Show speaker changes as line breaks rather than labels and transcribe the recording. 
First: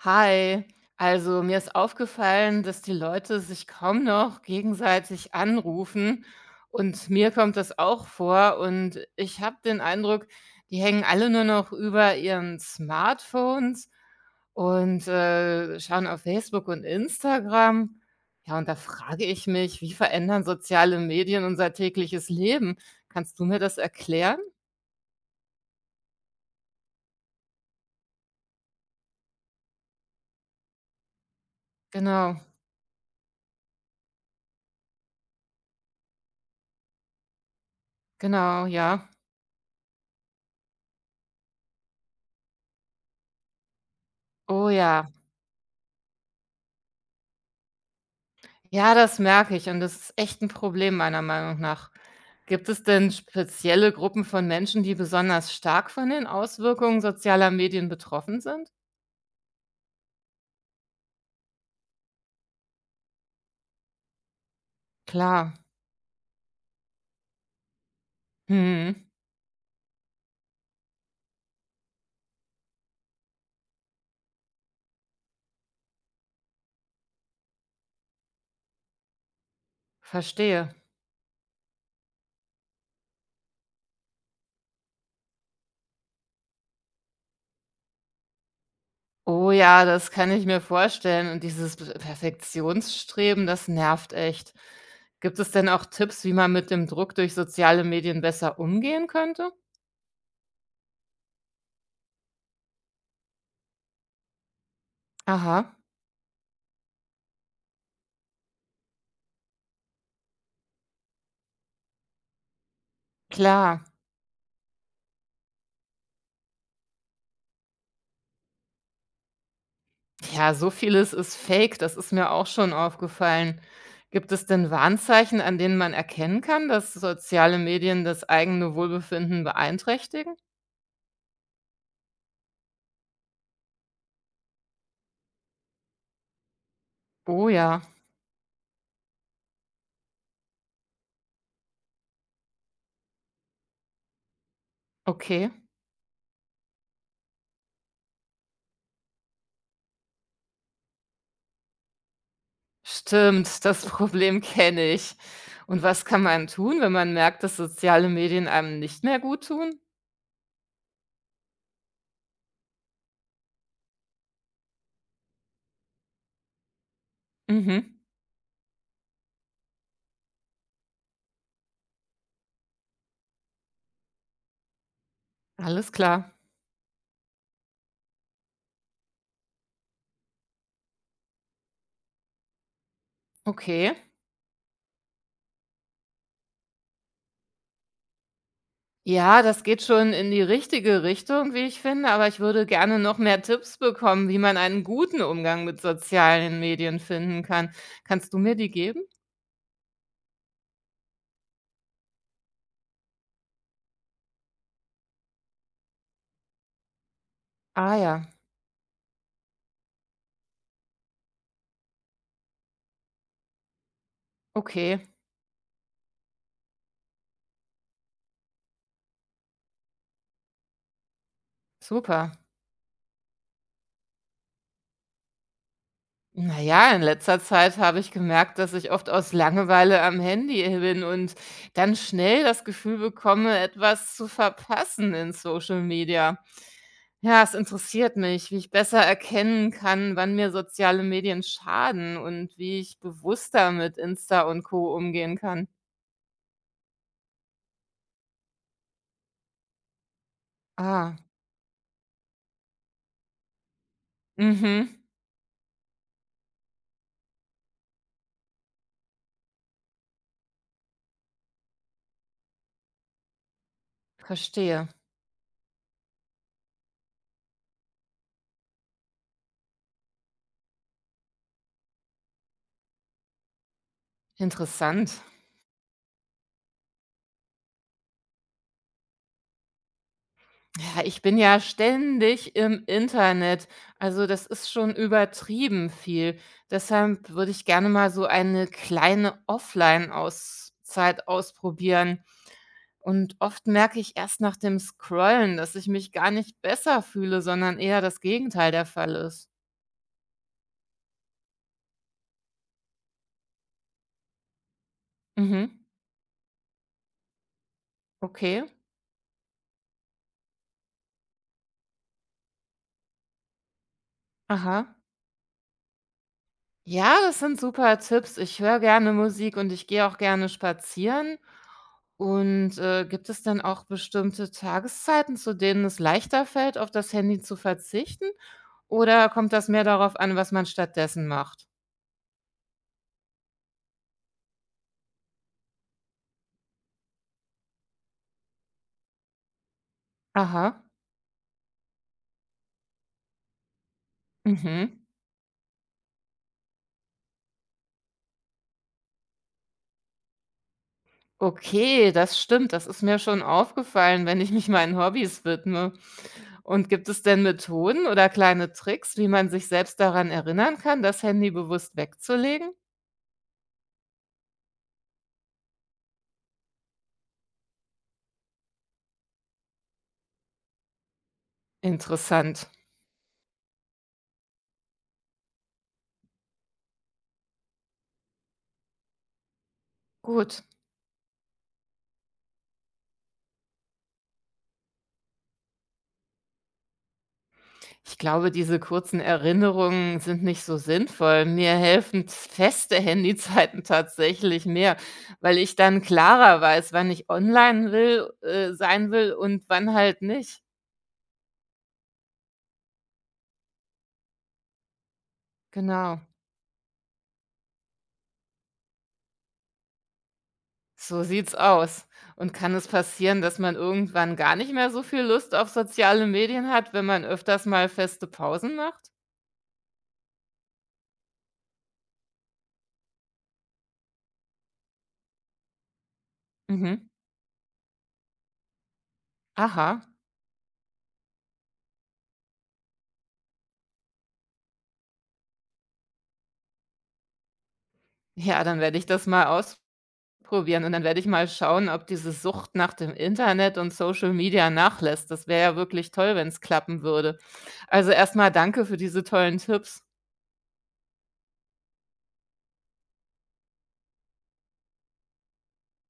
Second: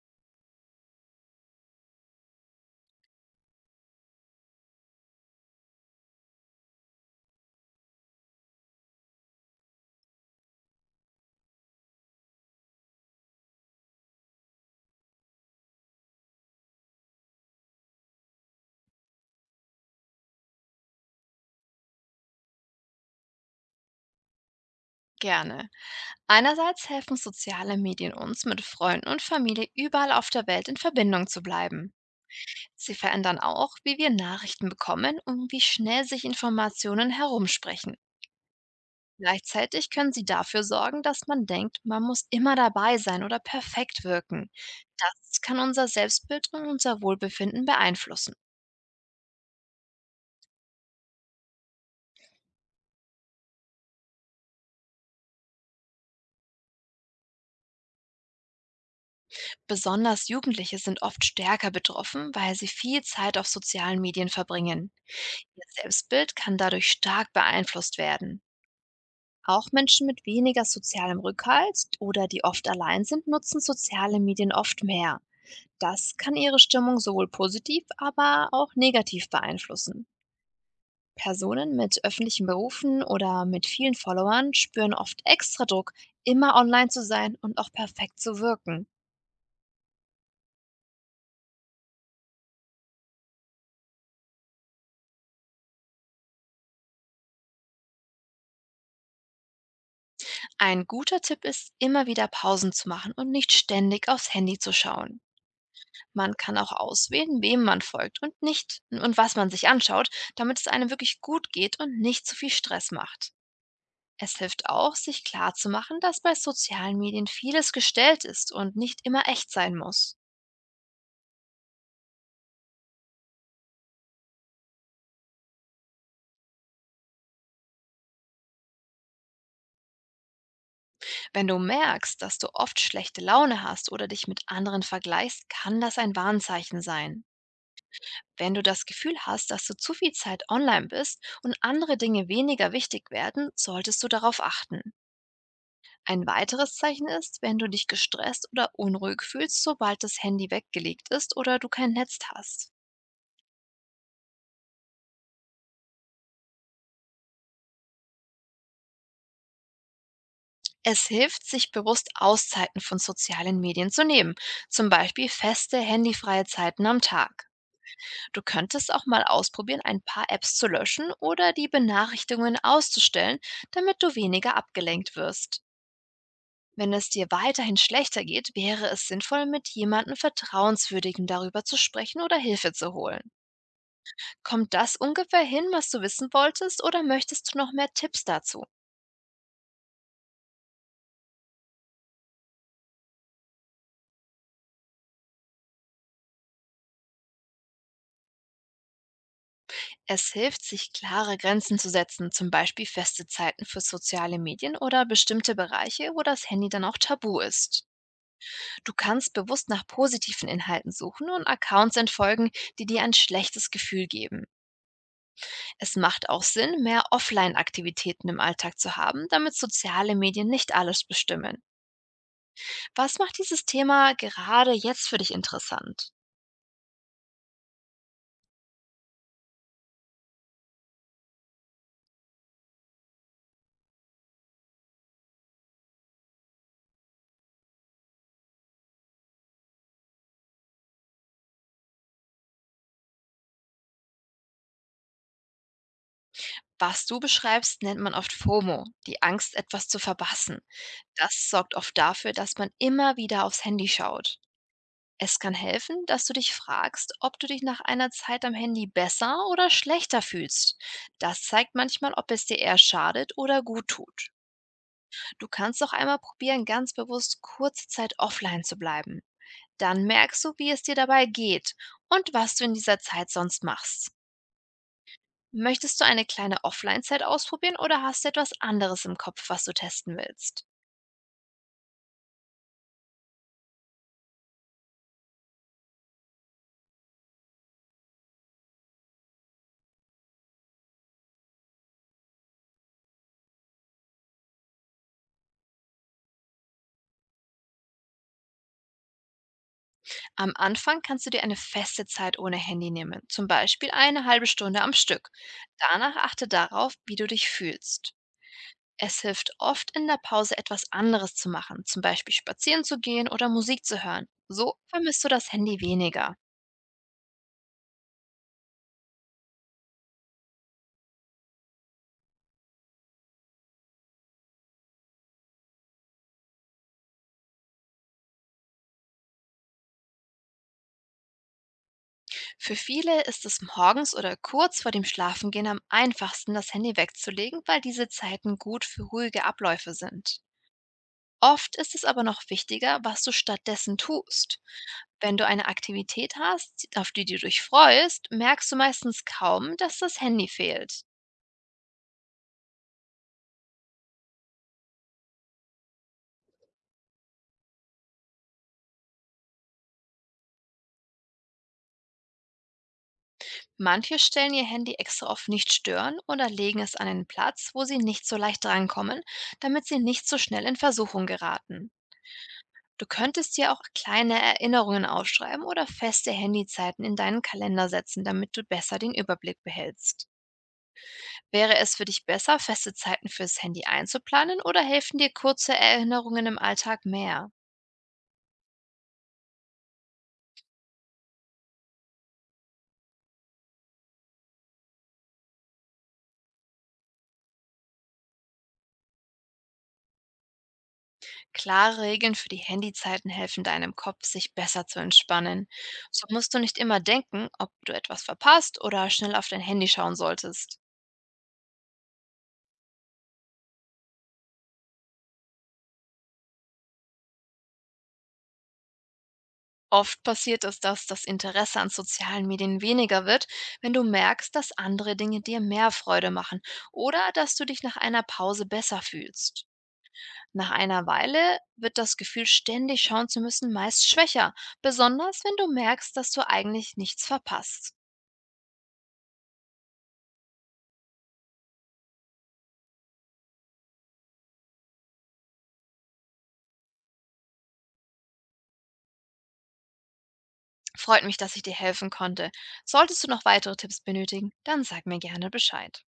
Hi, also mir ist aufgefallen, dass die Leute sich kaum noch gegenseitig anrufen und mir kommt das auch vor und ich habe den Eindruck, die hängen alle nur noch über ihren Smartphones und schauen auf Facebook und Instagram. Ja, und da frage ich mich, wie verändern soziale Medien unser tägliches Leben? Kannst du mir das erklären?
Gerne. Einerseits helfen soziale Medien uns, mit Freunden und Familie überall auf der Welt in Verbindung zu bleiben.
Genau,
Sie verändern auch, wie wir Nachrichten bekommen und wie schnell sich Informationen herumsprechen.
genau, ja.
Gleichzeitig können sie dafür sorgen, dass man denkt, man muss immer dabei sein oder perfekt wirken.
Oh ja.
Das kann unser Selbstbild und unser Wohlbefinden beeinflussen.
Ja, das merke ich und das ist echt ein Problem meiner Meinung nach. Gibt es denn spezielle Gruppen von Menschen, die besonders stark von den Auswirkungen sozialer Medien betroffen sind?
Besonders Jugendliche sind oft stärker betroffen, weil sie viel Zeit auf sozialen Medien verbringen.
Klar.
Ihr Selbstbild kann dadurch stark beeinflusst werden.
Mhm.
Auch Menschen mit weniger sozialem Rückhalt oder die oft allein sind, nutzen soziale Medien oft mehr. Das kann ihre Stimmung sowohl positiv, aber auch negativ beeinflussen.
Verstehe.
Personen mit öffentlichen Berufen oder mit vielen Followern spüren oft extra Druck, immer online zu sein und auch perfekt zu wirken.
Oh ja, das kann ich mir vorstellen und dieses P Perfektionsstreben, das nervt echt. Gibt es denn auch Tipps, wie man mit dem Druck durch soziale Medien besser umgehen könnte?
Ein guter Tipp ist, immer wieder Pausen zu machen und nicht ständig aufs Handy zu schauen.
Aha,
Man kann auch auswählen, wem man folgt und nicht und was man sich anschaut, damit es einem wirklich gut geht und nicht zu viel Stress macht.
klar.
Es hilft auch, sich klarzumachen, dass bei sozialen Medien vieles gestellt ist und nicht immer echt sein muss.
Ja, so vieles ist Fake, das ist mir auch schon aufgefallen. Gibt es denn Warnzeichen, an denen man erkennen kann, dass soziale Medien das eigene Wohlbefinden beeinträchtigen?
Wenn du merkst, dass du oft schlechte Laune hast oder dich mit anderen vergleichst, kann das ein Warnzeichen sein.
Oh ja,
Wenn du das Gefühl hast, dass du zu viel Zeit online bist und andere Dinge weniger wichtig werden, solltest du darauf achten.
okay.
Ein weiteres Zeichen ist, wenn du dich gestresst oder unruhig fühlst, sobald das Handy weggelegt ist oder du kein Netz hast.
Stimmt, das Problem kenne ich. Und was kann man tun, wenn man merkt, dass soziale Medien einem nicht mehr gut tun?
Es hilft, sich bewusst Auszeiten von sozialen Medien zu nehmen, zum Beispiel feste handyfreie Zeiten am Tag.
Mhm,
Du könntest auch mal ausprobieren, ein paar Apps zu löschen oder die Benachrichtigungen auszustellen, damit du weniger abgelenkt wirst.
alles klar.
Wenn es dir weiterhin schlechter geht, wäre es sinnvoll, mit jemandem Vertrauenswürdigem darüber zu sprechen oder Hilfe zu holen.
Okay.
Kommt das ungefähr hin, was du wissen wolltest, oder möchtest du noch mehr Tipps dazu?
Ja, das geht schon in die richtige Richtung, wie ich finde, aber ich würde gerne noch mehr Tipps bekommen, wie man einen guten Umgang mit sozialen Medien finden kann. Kannst du mir die geben?
Es hilft, sich klare Grenzen zu setzen, zum Beispiel feste Zeiten für soziale Medien oder bestimmte Bereiche, wo das Handy dann auch tabu ist.
Ah ja,
Du kannst bewusst nach positiven Inhalten suchen und Accounts entfolgen, die dir ein schlechtes Gefühl geben.
okay,
Es macht auch Sinn, mehr Offline-Aktivitäten im Alltag zu haben, damit soziale Medien nicht alles bestimmen.
super.
Was macht dieses Thema gerade jetzt für dich interessant?
Na ja, in letzter Zeit habe ich gemerkt, dass ich oft aus Langeweile am Handy bin und dann schnell das Gefühl bekomme, etwas zu verpassen in Social Media. Ja, es interessiert mich, wie ich besser erkennen kann, wann mir soziale Medien schaden und wie ich bewusster mit Insta und Co. umgehen kann.
Was du beschreibst, nennt man oft FOMO, die Angst, etwas zu verpassen.
Ah,
Das sorgt oft dafür, dass man immer wieder aufs Handy schaut.
mhm,
Es kann helfen, dass du dich fragst, ob du dich nach einer Zeit am Handy besser oder schlechter fühlst. Das zeigt manchmal, ob es dir eher schadet oder gut tut.
verstehe.
Du kannst auch einmal probieren, ganz bewusst kurze Zeit offline zu bleiben. Dann merkst du, wie es dir dabei geht und was du in dieser Zeit sonst machst.
Interessant.
Möchtest du eine kleine Offline-Zeit ausprobieren oder hast du etwas anderes im Kopf, was du testen willst?
Ja, ich bin ja ständig im Internet. Also das ist schon übertrieben viel. Deshalb würde ich gerne mal so eine kleine Offline-Auszeit ausprobieren. Und oft merke ich erst nach dem Scrollen, dass ich mich gar nicht besser fühle, sondern eher das Gegenteil der Fall ist.
Am Anfang kannst du dir eine feste Zeit ohne Handy nehmen, zum Beispiel eine halbe Stunde am Stück.
Mhm.
Danach achte darauf, wie du dich fühlst.
Okay.
Es hilft oft, in der Pause etwas anderes zu machen, zum Beispiel spazieren zu gehen oder Musik zu hören. So
Aha.
vermisst du das Handy weniger.
Ja, das sind super Tipps. Ich höre gerne Musik und ich gehe auch gerne spazieren. Und gibt es denn auch bestimmte Tageszeiten, zu denen es leichter fällt, auf das Handy zu verzichten? Oder kommt das mehr darauf an, was man stattdessen macht?
Für viele ist es morgens oder kurz vor dem Schlafengehen am einfachsten, das Handy wegzulegen, weil diese Zeiten gut für ruhige Abläufe sind.
Aha.
Oft ist es aber noch wichtiger, was du stattdessen tust.
Mhm.
Wenn du eine Aktivität hast, auf die du dich freust, merkst du meistens kaum, dass das Handy fehlt.
Okay, das stimmt. Das ist mir schon aufgefallen, wenn ich mich meinen Hobbys widme. Und gibt es denn Methoden oder kleine Tricks, wie man sich selbst daran erinnern kann, das Handy bewusst wegzulegen?
Manche stellen ihr Handy extra auf nicht stören oder legen es an einen Platz, wo sie nicht so leicht drankommen, damit sie nicht so schnell in Versuchung geraten.
Interessant.
Du könntest dir auch kleine Erinnerungen aufschreiben oder feste Handyzeiten in deinen Kalender setzen, damit du besser den Überblick behältst.
Gut.
Wäre es für dich besser, feste Zeiten fürs Handy einzuplanen oder helfen dir kurze Erinnerungen im Alltag mehr?
Ich glaube, diese kurzen Erinnerungen sind nicht so sinnvoll. Mir helfen feste Handyzeiten tatsächlich mehr, weil ich dann klarer weiß, wann ich online will, sein will und wann halt nicht.
Klare Regeln für die Handyzeiten helfen deinem Kopf, sich besser zu entspannen.
Genau.
So musst du nicht immer denken, ob du etwas verpasst oder schnell auf dein Handy schauen solltest.
So sieht's aus. Und kann es passieren, dass man irgendwann gar nicht mehr so viel Lust auf soziale Medien hat, wenn man öfters mal feste Pausen macht?
Oft passiert es, dass das Interesse an sozialen Medien weniger wird, wenn du merkst, dass andere Dinge dir mehr Freude machen
Mhm.
oder dass du dich nach einer Pause besser fühlst.
Aha.
Nach einer Weile wird das Gefühl, ständig schauen zu müssen, meist schwächer, besonders wenn du merkst, dass du eigentlich nichts verpasst.
Ja, dann werde ich das mal ausprobieren und dann werde ich mal schauen, ob diese Sucht nach dem Internet und Social Media nachlässt. Das wäre ja wirklich toll, wenn es klappen würde. Also erstmal danke für diese tollen Tipps.
Freut mich, dass ich dir helfen konnte. Solltest du noch weitere Tipps benötigen, dann sag mir gerne Bescheid.